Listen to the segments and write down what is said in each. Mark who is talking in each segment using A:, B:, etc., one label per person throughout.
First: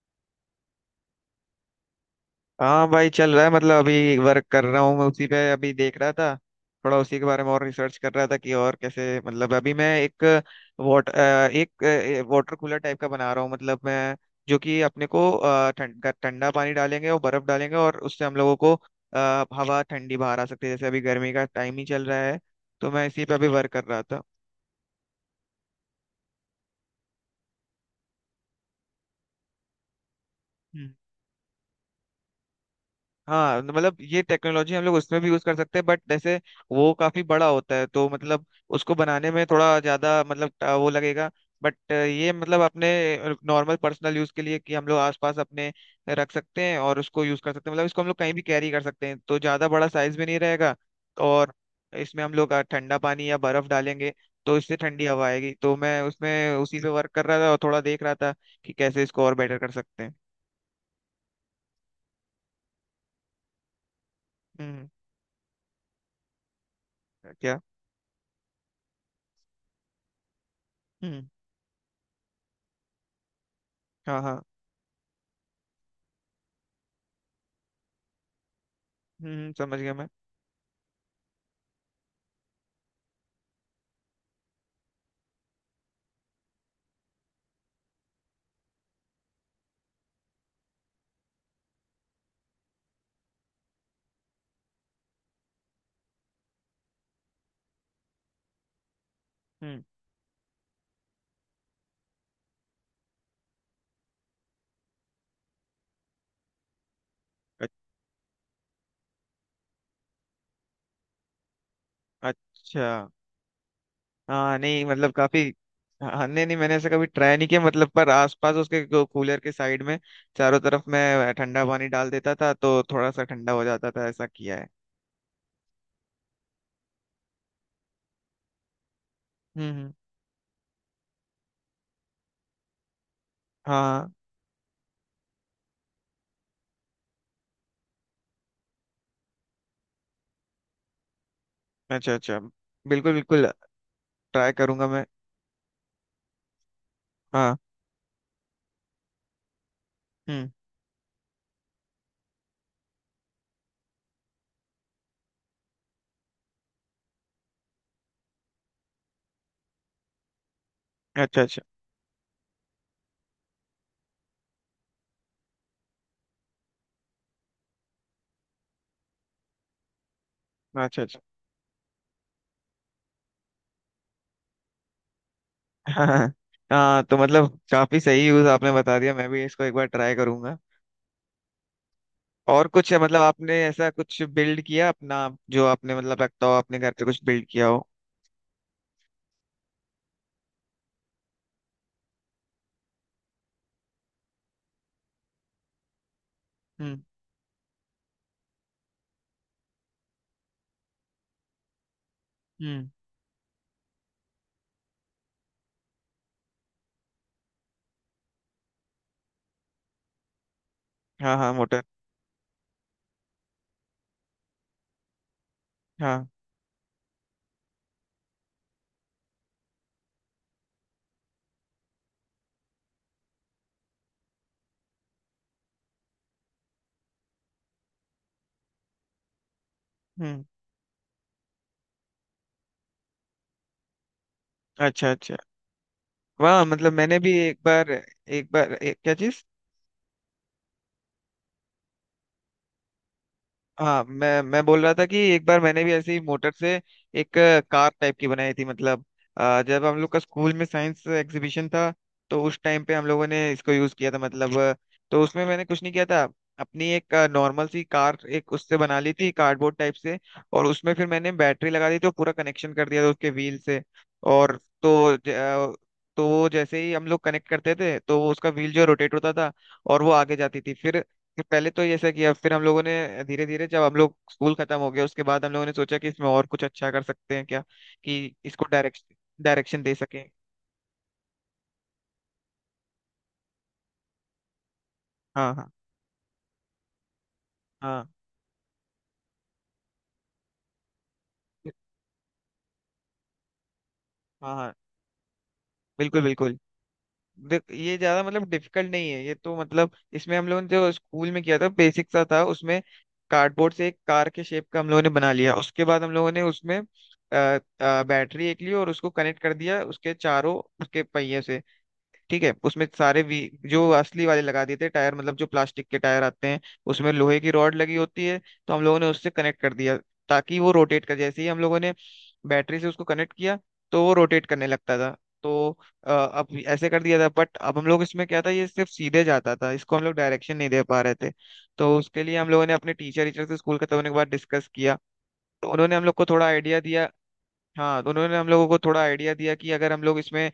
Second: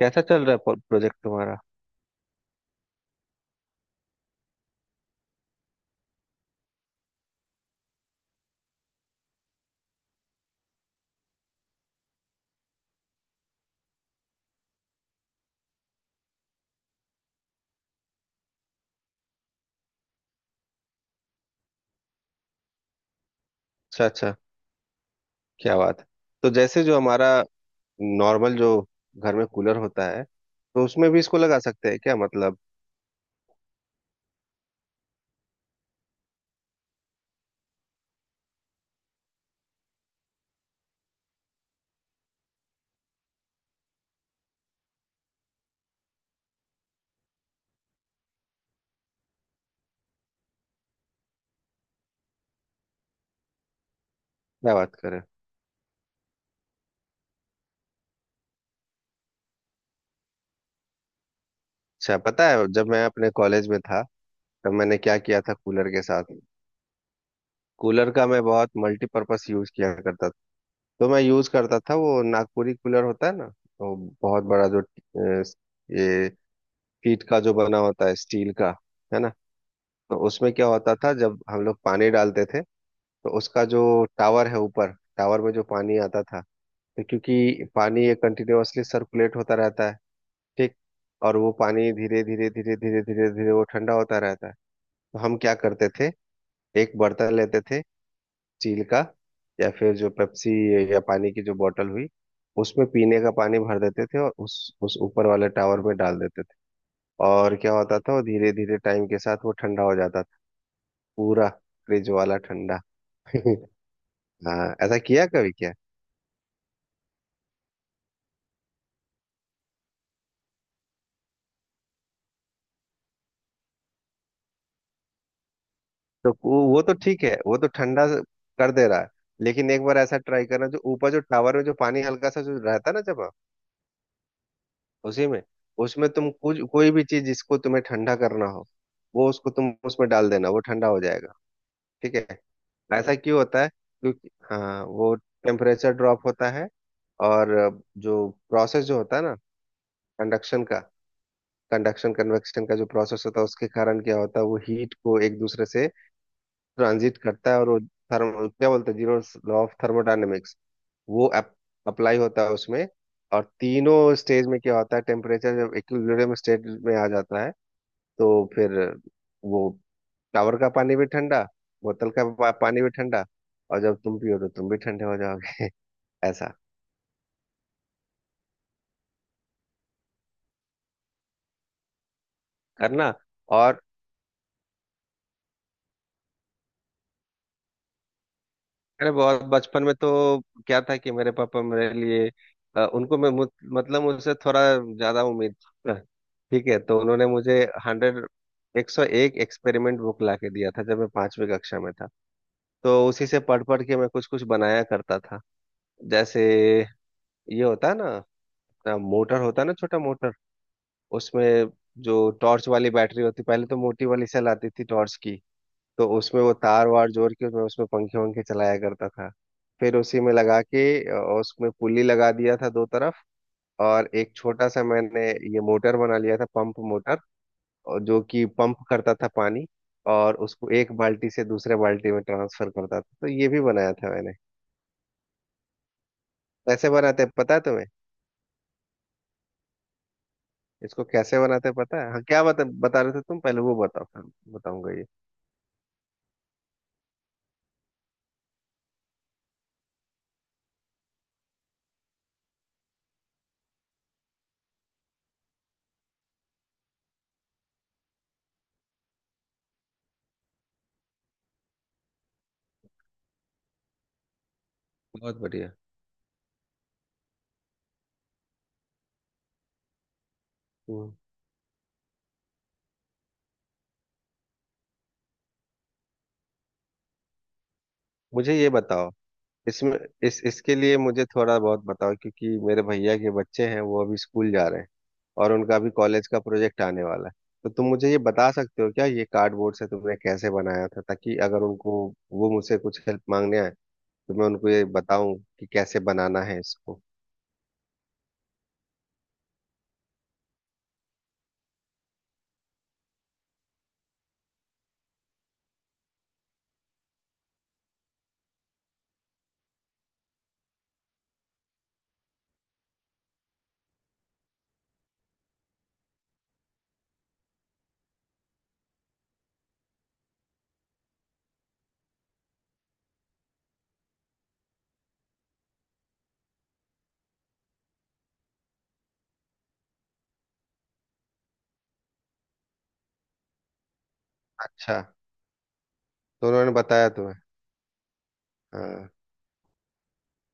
A: कैसा चल रहा है प्रोजेक्ट तुम्हारा।
B: हाँ भाई, चल रहा है। मतलब अभी वर्क कर रहा हूँ मैं, उसी पे अभी देख रहा था। थोड़ा उसी के बारे में और रिसर्च कर रहा था कि और कैसे। मतलब अभी मैं एक वाटर कूलर टाइप का बना रहा हूँ मतलब मैं। जो कि अपने को ठंडा पानी डालेंगे और बर्फ डालेंगे, और उससे हम लोगों को हवा ठंडी बाहर आ सकती है। जैसे अभी गर्मी का टाइम ही चल रहा है, तो मैं इसी पे अभी वर्क कर रहा
A: अच्छा
B: था।
A: अच्छा, क्या बात है। तो जैसे जो हमारा नॉर्मल जो घर में कूलर होता है तो उसमें भी इसको लगा सकते हैं क्या मतलब।
B: हाँ, तो मतलब ये टेक्नोलॉजी हम लोग उसमें भी यूज कर सकते हैं, बट जैसे वो काफी बड़ा होता है, तो मतलब उसको बनाने में थोड़ा ज्यादा मतलब वो लगेगा। बट ये मतलब अपने नॉर्मल पर्सनल यूज के लिए कि हम लोग आसपास अपने रख सकते हैं और उसको यूज कर सकते हैं। मतलब इसको हम लोग कहीं भी कैरी कर सकते हैं, तो ज्यादा बड़ा साइज भी नहीं रहेगा। और इसमें हम लोग ठंडा पानी या बर्फ डालेंगे, तो
A: क्या
B: इससे
A: बात
B: ठंडी
A: करें।
B: हवा आएगी। तो मैं उसमें उसी पे वर्क कर रहा था, और थोड़ा देख रहा था कि कैसे इसको और बेटर कर सकते हैं।
A: अच्छा पता है जब मैं अपने कॉलेज में था तब
B: हम्म।
A: मैंने क्या किया था कूलर के साथ।
B: क्या?
A: कूलर का मैं बहुत मल्टीपर्पस यूज किया करता था। तो मैं
B: हम्म।
A: यूज करता था, वो नागपुरी कूलर होता है ना, वो
B: हाँ, हाँ।
A: बहुत बड़ा जो ये पीठ का जो बना होता है स्टील का, है ना।
B: हम्म, समझ गया मैं।
A: तो उसमें क्या होता था जब हम लोग पानी डालते थे तो उसका जो टावर है ऊपर टावर में जो पानी आता था, तो क्योंकि पानी ये कंटिन्यूअसली सर्कुलेट होता रहता है, ठीक, और वो पानी धीरे धीरे धीरे धीरे धीरे धीरे वो ठंडा होता रहता है। तो हम क्या करते थे, एक बर्तन लेते थे स्टील का, या
B: हम्म।
A: फिर जो पेप्सी या पानी की जो बोतल हुई, उसमें पीने का पानी भर देते थे और उस ऊपर वाले टावर में डाल देते थे। और
B: अ-
A: क्या होता था, वो धीरे धीरे टाइम के साथ वो ठंडा हो जाता था, पूरा फ्रिज वाला ठंडा
B: अच्छा। हाँ,
A: हाँ,
B: नहीं
A: ऐसा
B: मतलब
A: किया
B: काफी।
A: कभी क्या।
B: हाँ, नहीं नहीं, मैंने ऐसा कभी ट्राई नहीं किया। मतलब पर आसपास उसके कूलर के साइड में चारों तरफ मैं ठंडा पानी डाल देता था, तो थोड़ा सा ठंडा हो जाता था, ऐसा किया है।
A: तो वो तो ठीक है, वो तो ठंडा कर दे रहा है,
B: हम्म,
A: लेकिन एक बार ऐसा ट्राई करना, जो ऊपर जो टावर में जो पानी हल्का सा जो रहता है ना जमा,
B: हाँ।
A: उसी में, उसमें तुम कुछ कोई भी चीज जिसको तुम्हें ठंडा करना हो, वो उसको तुम उसमें डाल देना, वो ठंडा हो जाएगा।
B: अच्छा,
A: ठीक
B: अच्छा।
A: है।
B: बिल्कुल,
A: ऐसा क्यों
B: बिल्कुल।
A: होता है, क्योंकि
B: ट्राई
A: हाँ
B: करूंगा मैं।
A: वो टेम्परेचर ड्रॉप होता है और
B: हाँ।
A: जो प्रोसेस जो होता है ना,
B: हम्म।
A: कंडक्शन का, कंडक्शन कन्वेक्शन का जो प्रोसेस होता है उसके कारण क्या होता है, वो हीट को एक दूसरे से ट्रांजिट करता है, और वो थर्म क्या बोलते हैं, जीरो लॉ ऑफ थर्मोडायनेमिक्स, वो
B: अच्छा, अच्छा,
A: अप्लाई होता है उसमें। और तीनों स्टेज में क्या होता है, टेम्परेचर जब इक्विलिब्रियम स्टेट में आ जाता है तो फिर वो टावर का पानी
B: अच्छा,
A: भी
B: अच्छा।
A: ठंडा, पानी भी ठंडा, और जब तुम पियो तो तुम भी ठंडे हो जाओगे।
B: हाँ।
A: ऐसा
B: हाँ, तो मतलब काफी सही यूज आपने बता दिया, मैं भी इसको एक बार ट्राई करूंगा। और कुछ है
A: करना।
B: मतलब, आपने
A: और
B: ऐसा कुछ बिल्ड किया अपना, जो आपने मतलब रखता हो, आपने घर पे कुछ बिल्ड किया हो?
A: अरे बहुत बचपन में तो क्या था कि मेरे पापा मेरे लिए उनको मैं मतलब मुझसे थोड़ा ज्यादा उम्मीद था। ठीक है, तो
B: हम्म,
A: उन्होंने मुझे हंड्रेड 101 एक्सपेरिमेंट बुक ला के दिया था जब मैं 5वीं कक्षा में था।
B: हम्म।
A: तो उसी से पढ़ पढ़ के मैं कुछ कुछ बनाया करता था। जैसे ये होता है ना, मोटर होता है ना, छोटा मोटर,
B: हाँ, हाँ।
A: उसमें
B: मोटर।
A: जो टॉर्च वाली बैटरी होती, पहले तो मोटी वाली सेल आती थी टॉर्च की, तो
B: हाँ।
A: उसमें वो तार वार जोड़ के मैं उसमें पंखे वंखे चलाया करता था। फिर उसी में लगा के, और उसमें पुली लगा दिया था 2 तरफ, और एक छोटा सा मैंने ये मोटर बना लिया था, पंप मोटर, और जो कि पंप करता था पानी, और
B: हम्म।
A: उसको एक बाल्टी से दूसरे बाल्टी में ट्रांसफर करता था, तो ये भी बनाया था मैंने।
B: अच्छा, अच्छा। वाह,
A: कैसे
B: मतलब मैंने
A: बनाते हैं
B: भी
A: पता है तुम्हें,
B: एक बार क्या चीज।
A: इसको कैसे बनाते हैं पता है। हाँ क्या बता बता रहे थे तुम, पहले वो
B: हाँ,
A: बताओ, फिर
B: मैं बोल
A: बताऊंगा
B: रहा था
A: ये।
B: कि एक बार मैंने भी ऐसे ही मोटर से एक कार टाइप की बनाई थी। मतलब जब हम लोग का स्कूल में साइंस एग्जीबिशन था, तो उस टाइम पे हम लोगों ने इसको यूज किया था मतलब। तो उसमें मैंने कुछ नहीं किया था, अपनी एक नॉर्मल सी कार एक उससे बना ली थी कार्डबोर्ड टाइप से। और उसमें फिर मैंने बैटरी लगा दी, तो पूरा कनेक्शन कर दिया था उसके व्हील से। और तो
A: बहुत बढ़िया।
B: तो वो जैसे ही हम लोग कनेक्ट करते थे, तो वो उसका व्हील जो रोटेट होता था, और वो आगे जाती थी। फिर
A: हम्म।
B: कि पहले तो ये ऐसा किया, फिर हम लोगों ने धीरे धीरे, जब हम लोग स्कूल खत्म हो गया, उसके बाद हम लोगों ने सोचा कि इसमें और कुछ अच्छा कर सकते हैं क्या, कि
A: मुझे
B: इसको
A: ये बताओ
B: डायरेक्शन डायरेक्शन दे
A: इसमें,
B: सकें।
A: इस इसके लिए मुझे थोड़ा बहुत बताओ, क्योंकि मेरे भैया के बच्चे हैं, वो अभी स्कूल जा रहे हैं और
B: हाँ, हाँ,
A: उनका अभी कॉलेज का प्रोजेक्ट आने वाला है। तो तुम
B: हाँ,
A: मुझे ये बता सकते हो क्या, ये कार्डबोर्ड से तुमने कैसे बनाया था, ताकि अगर उनको वो मुझसे कुछ हेल्प मांगने आए तो मैं
B: हाँ,
A: उनको
B: हाँ।
A: ये बताऊं कि कैसे
B: बिल्कुल,
A: बनाना
B: बिल्कुल।
A: है इसको।
B: देख, ये ज्यादा मतलब डिफिकल्ट नहीं है। ये तो मतलब इसमें हम लोगों ने जो स्कूल में किया था बेसिक सा था उसमें। कार्डबोर्ड से एक कार के शेप का हम लोगों ने बना लिया। उसके बाद हम लोगों ने उसमें बैटरी एक ली और उसको कनेक्ट कर दिया उसके चारों, उसके पहिए से। ठीक है, उसमें सारे वी जो असली वाले लगा दिए थे टायर, मतलब जो प्लास्टिक के टायर आते हैं उसमें लोहे की रॉड लगी होती है, तो हम लोगों ने उससे कनेक्ट कर दिया ताकि वो रोटेट कर। जैसे ही हम लोगों ने बैटरी से उसको कनेक्ट किया, तो वो रोटेट करने लगता था। तो अब ऐसे कर दिया था, बट अब हम लोग इसमें क्या था, ये सिर्फ सीधे जाता था, इसको हम लोग डायरेक्शन नहीं दे पा रहे थे। तो उसके लिए हम लोगों ने अपने टीचर टीचर से स्कूल खत्म होने के बाद डिस्कस किया।
A: अच्छा,
B: तो उन्होंने हम लोग को थोड़ा
A: तो उन्होंने
B: आइडिया
A: बताया
B: दिया।
A: तुम्हें।
B: हाँ, तो उन्होंने हम लोगों को थोड़ा
A: हाँ।
B: आइडिया दिया कि अगर हम लोग इसमें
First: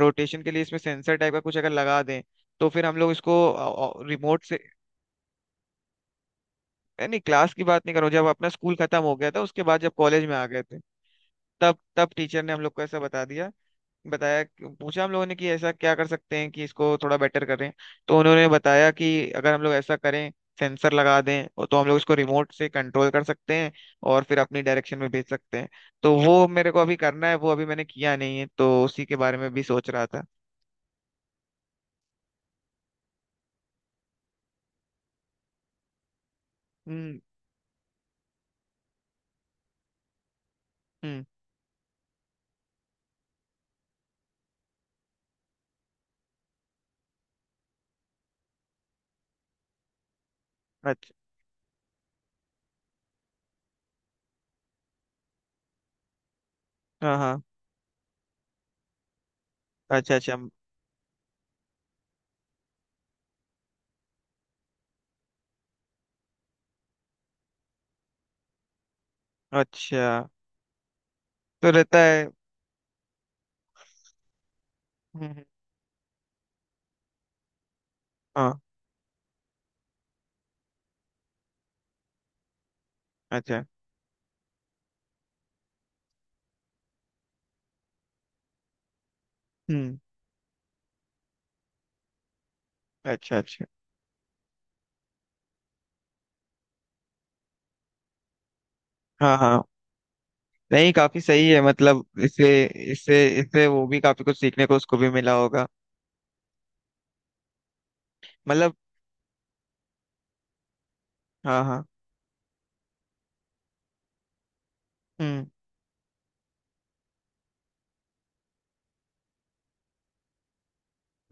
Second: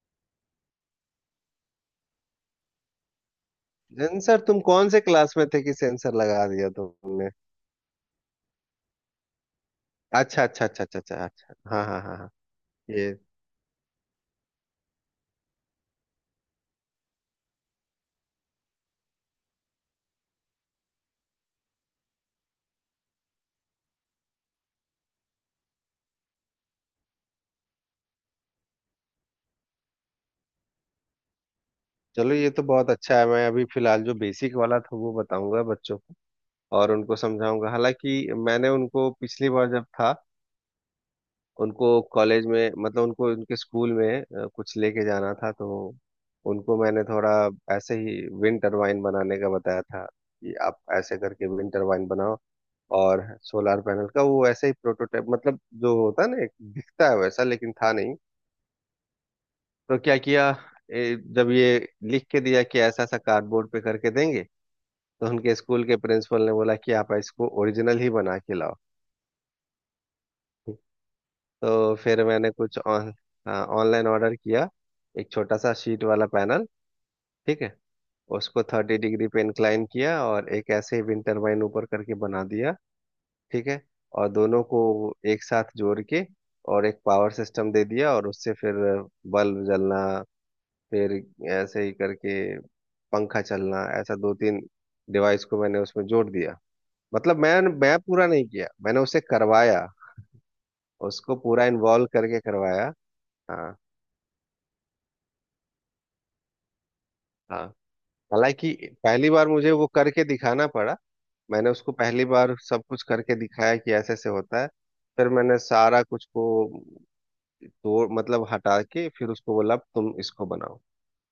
B: रोटेशन के लिए इसमें सेंसर टाइप का कुछ अगर लगा दें, तो फिर हम लोग इसको
A: सेंसर,
B: रिमोट से।
A: तुम कौन से क्लास में थे कि सेंसर लगा दिया
B: नहीं,
A: तुमने।
B: क्लास की बात नहीं करूँ, जब अपना स्कूल खत्म हो गया था, उसके बाद जब कॉलेज में
A: अच्छा
B: आ गए
A: अच्छा
B: थे,
A: अच्छा अच्छा अच्छा अच्छा,
B: तब
A: हाँ हाँ
B: तब
A: हाँ हाँ।
B: टीचर ने हम लोग को ऐसा
A: ये,
B: बता दिया, बताया। पूछा हम लोगों ने कि ऐसा क्या कर सकते हैं कि इसको थोड़ा बेटर करें। तो उन्होंने बताया कि अगर हम लोग ऐसा करें, सेंसर लगा दें, और तो हम लोग इसको रिमोट से कंट्रोल कर सकते हैं, और फिर अपनी डायरेक्शन में भेज सकते हैं। तो वो मेरे को अभी करना है, वो अभी मैंने किया नहीं है, तो उसी के बारे में भी सोच रहा था।
A: चलो ये तो बहुत अच्छा है। मैं अभी फिलहाल जो बेसिक वाला था वो बताऊंगा बच्चों को और उनको
B: हम्म,
A: समझाऊंगा। हालांकि मैंने उनको पिछली बार जब था,
B: हम्म।
A: उनको कॉलेज में, मतलब उनको उनके स्कूल में कुछ लेके जाना था, तो उनको मैंने थोड़ा ऐसे ही विंड टरबाइन बनाने का बताया था कि आप
B: अच्छा।
A: ऐसे करके विंड टरबाइन बनाओ, और सोलार पैनल का वो ऐसे ही प्रोटोटाइप, मतलब जो होता है ना, एक दिखता है
B: हाँ, हाँ।
A: वैसा लेकिन था नहीं। तो
B: अच्छा,
A: क्या
B: अच्छा,
A: किया, जब ये लिख के दिया कि ऐसा ऐसा कार्डबोर्ड पे करके देंगे, तो उनके स्कूल के प्रिंसिपल ने बोला कि आप इसको ओरिजिनल ही बना के लाओ।
B: अच्छा। तो
A: तो
B: रहता
A: फिर
B: है।
A: मैंने कुछ ऑन हाँ, ऑनलाइन ऑर्डर किया,
B: हम्म,
A: एक छोटा सा शीट वाला पैनल, ठीक है,
B: हाँ।
A: उसको 30 डिग्री पे इंक्लाइन किया और एक ऐसे ही विंड टरबाइन ऊपर करके बना दिया।
B: अच्छा।
A: ठीक है। और दोनों को एक साथ जोड़ के और एक पावर सिस्टम दे दिया, और उससे फिर बल्ब
B: हम्म।
A: जलना, फिर ऐसे ही करके
B: अच्छा,
A: पंखा
B: अच्छा।
A: चलना, ऐसा 2-3 डिवाइस को मैंने उसमें जोड़ दिया। मतलब मैं पूरा नहीं किया, मैंने उसे
B: हाँ, हाँ।
A: करवाया,
B: नहीं, काफी
A: उसको
B: सही है,
A: पूरा
B: मतलब
A: इन्वॉल्व करके
B: इससे
A: करवाया।
B: इससे इससे
A: हाँ
B: वो भी काफी कुछ सीखने को उसको भी मिला होगा,
A: हाँ। हालांकि
B: मतलब।
A: पहली बार मुझे वो करके दिखाना पड़ा,
B: हाँ,
A: मैंने
B: हाँ।
A: उसको पहली बार सब कुछ करके दिखाया कि ऐसे ऐसे होता है, फिर
B: हम्म।
A: मैंने सारा कुछ को तोड़, मतलब हटा के फिर उसको बोला, "अब तुम इसको बनाओ।"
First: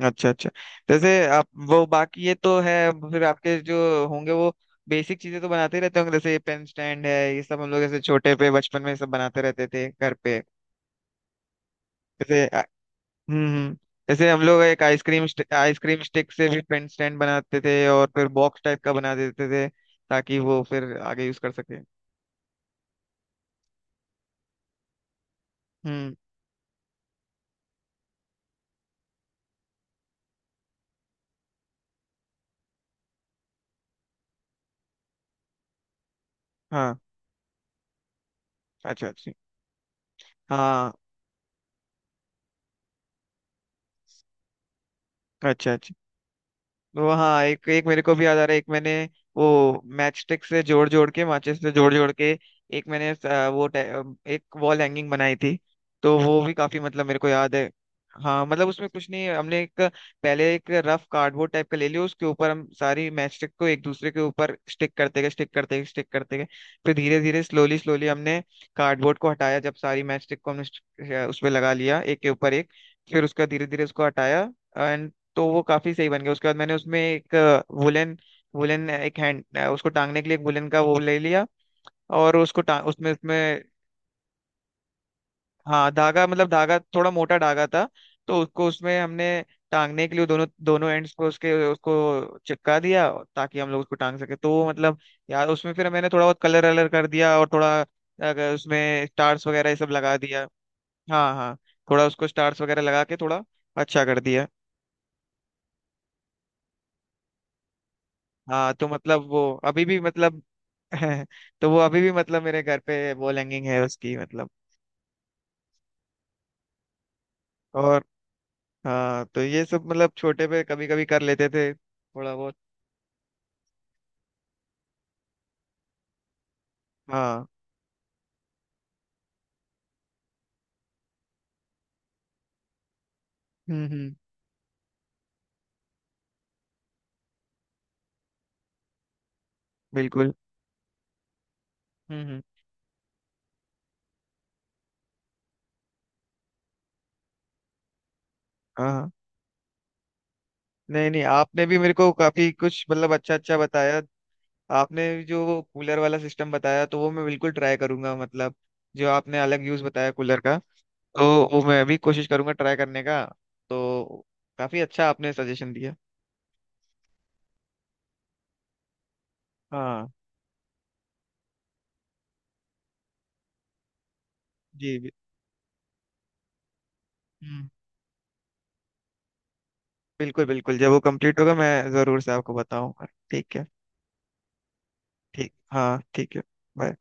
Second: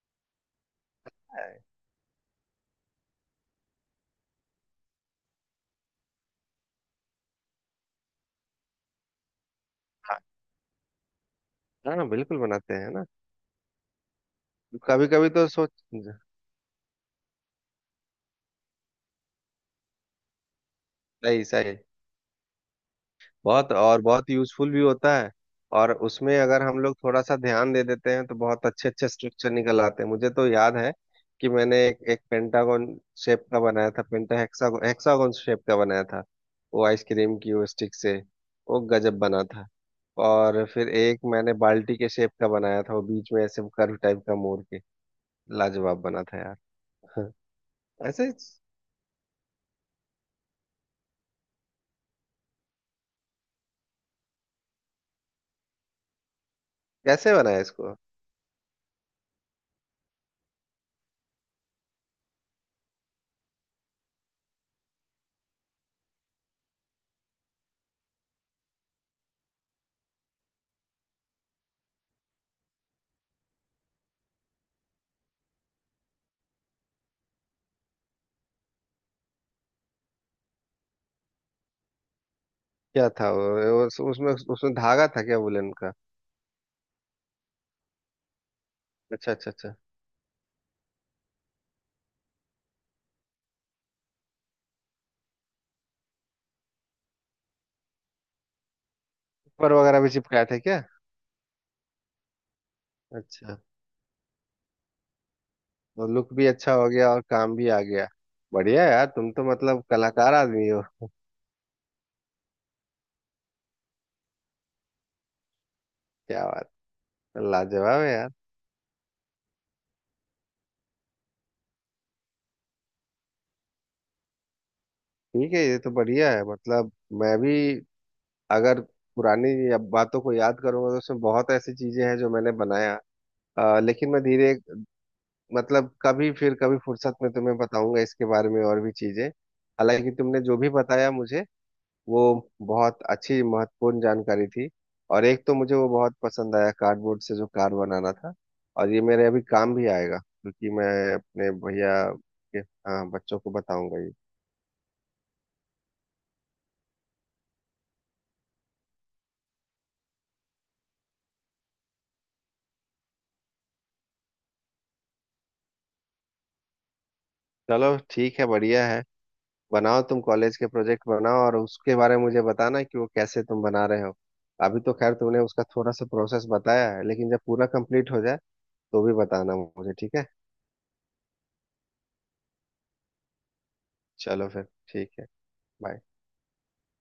B: अच्छा, अच्छा। जैसे आप वो बाकी ये तो है, फिर आपके जो होंगे वो बेसिक चीजें तो बनाते ही रहते होंगे। जैसे पेन स्टैंड है ये सब, हम लोग जैसे छोटे पे बचपन में सब बनाते रहते थे घर पे।
A: हाँ हाँ, बिल्कुल
B: जैसे आ-
A: बनाते हैं ना।
B: हम्म, जैसे हम लोग एक
A: कभी
B: आइसक्रीम
A: कभी तो सोच।
B: आइसक्रीम स्टिक से भी पेन स्टैंड बनाते थे, और फिर बॉक्स टाइप का बना देते थे ताकि वो फिर आगे यूज
A: सही
B: कर
A: सही,
B: सके।
A: बहुत और बहुत यूजफुल भी होता है, और
B: हम्म।
A: उसमें अगर हम लोग थोड़ा सा ध्यान दे देते हैं तो बहुत अच्छे अच्छे स्ट्रक्चर निकल आते हैं। मुझे तो याद है कि मैंने एक पेंटागोन शेप का बनाया था, पेंटा हेक्सागोन, हेक्सागोन शेप का बनाया था, वो
B: हाँ।
A: आइसक्रीम की वो स्टिक से, वो
B: अच्छा,
A: गजब
B: अच्छा।
A: बना था। और फिर
B: हाँ।
A: एक मैंने बाल्टी के शेप का बनाया था, वो बीच में ऐसे कर्व टाइप का मोड़ के,
B: अच्छा, अच्छा।
A: लाजवाब बना था यार।
B: वो, हाँ, एक एक मेरे को भी
A: ऐसे।
B: याद आ रहा है। एक मैंने वो मैच स्टिक से जोड़ जोड़ के, माचिस से जोड़ जोड़ के, एक मैंने एक वॉल हैंगिंग बनाई थी, तो वो भी काफी मतलब मेरे को
A: कैसे
B: याद
A: बनाया
B: है।
A: इसको,
B: हाँ, मतलब उसमें कुछ नहीं है, हमने एक पहले एक रफ कार्डबोर्ड टाइप का ले लिया। उसके ऊपर हम सारी मैच स्टिक को एक दूसरे के ऊपर स्टिक करते गए, स्टिक करते गए, स्टिक करते गए। फिर धीरे धीरे, स्लोली स्लोली, हमने कार्डबोर्ड को हटाया, जब सारी मैच स्टिक को हमने उस पे लगा लिया एक के ऊपर एक। फिर उसका धीरे धीरे उसको हटाया। तो वो काफी सही बन गया, उसके बाद मैंने उसमें एक वुलन वुलन एक हैंड उसको टांगने के लिए, एक वुलन का वो ले लिया, और उसको टांग
A: क्या
B: उसमें
A: था वो,
B: उसमें।
A: उसमें उसमें धागा था क्या वुलन
B: हाँ,
A: का।
B: धागा, मतलब धागा थोड़ा मोटा धागा था। तो उसको उसमें हमने
A: अच्छा अच्छा अच्छा।
B: टांगने के लिए दोनों दोनों एंड्स को उसके उसको चिपका दिया, ताकि हम लोग उसको टांग सके, तो वो मतलब। यार, उसमें फिर मैंने थोड़ा बहुत कलर वलर कर दिया, और थोड़ा अगर उसमें स्टार्स वगैरह
A: पर
B: ये सब
A: वगैरह भी
B: लगा
A: चिपकाया
B: दिया।
A: था क्या।
B: हाँ, हाँ। थोड़ा उसको स्टार्स वगैरह लगा के थोड़ा
A: अच्छा,
B: अच्छा कर दिया।
A: तो लुक भी अच्छा हो गया और काम भी आ गया।
B: हाँ,
A: बढ़िया
B: तो
A: यार,
B: मतलब
A: तुम
B: वो
A: तो मतलब
B: अभी भी
A: कलाकार
B: मतलब
A: आदमी हो।
B: तो वो अभी भी मतलब मेरे घर पे वो हैंगिंग है उसकी, मतलब।
A: क्या बात, लाजवाब
B: और
A: है यार।
B: हाँ, तो ये सब मतलब छोटे पे कभी कभी कर लेते थे थोड़ा बहुत।
A: ठीक है, ये तो बढ़िया है, मतलब। मैं
B: हाँ।
A: भी अगर पुरानी बातों को याद करूंगा तो उसमें बहुत ऐसी चीजें हैं जो मैंने बनाया,
B: हम्म,
A: लेकिन
B: हम्म।
A: मैं धीरे, मतलब कभी फिर कभी फुर्सत में तुम्हें बताऊंगा इसके बारे में और भी चीजें। हालांकि
B: बिल्कुल।
A: तुमने जो भी बताया मुझे, वो
B: हम्म, हम्म।
A: बहुत अच्छी महत्वपूर्ण जानकारी थी। और एक तो मुझे वो बहुत पसंद आया कार्डबोर्ड से जो कार बनाना था, और ये
B: हाँ,
A: मेरे अभी काम भी आएगा क्योंकि मैं
B: नहीं नहीं,
A: अपने
B: आपने भी मेरे
A: भैया
B: को काफी
A: के,
B: कुछ
A: हाँ,
B: मतलब अच्छा
A: बच्चों को
B: अच्छा
A: बताऊंगा
B: बताया।
A: ये।
B: आपने जो वो कूलर वाला सिस्टम बताया, तो वो मैं बिल्कुल ट्राई करूंगा, मतलब जो आपने अलग यूज बताया कूलर का, तो वो मैं भी कोशिश करूंगा ट्राई करने का, तो काफी अच्छा आपने सजेशन दिया।
A: चलो ठीक है, बढ़िया है। बनाओ,
B: हाँ।
A: तुम कॉलेज के प्रोजेक्ट बनाओ, और उसके बारे में मुझे बताना कि वो कैसे तुम बना रहे हो। अभी तो
B: जी।
A: खैर तुमने उसका थोड़ा सा प्रोसेस बताया है, लेकिन जब पूरा
B: हम्म।
A: कंप्लीट हो जाए तो भी बताना मुझे, ठीक है।
B: बिल्कुल, बिल्कुल, जब वो कंप्लीट होगा मैं जरूर से आपको बताऊंगा। ठीक है।
A: चलो फिर ठीक है।
B: ठीक,
A: bye।
B: हाँ, ठीक है। bye।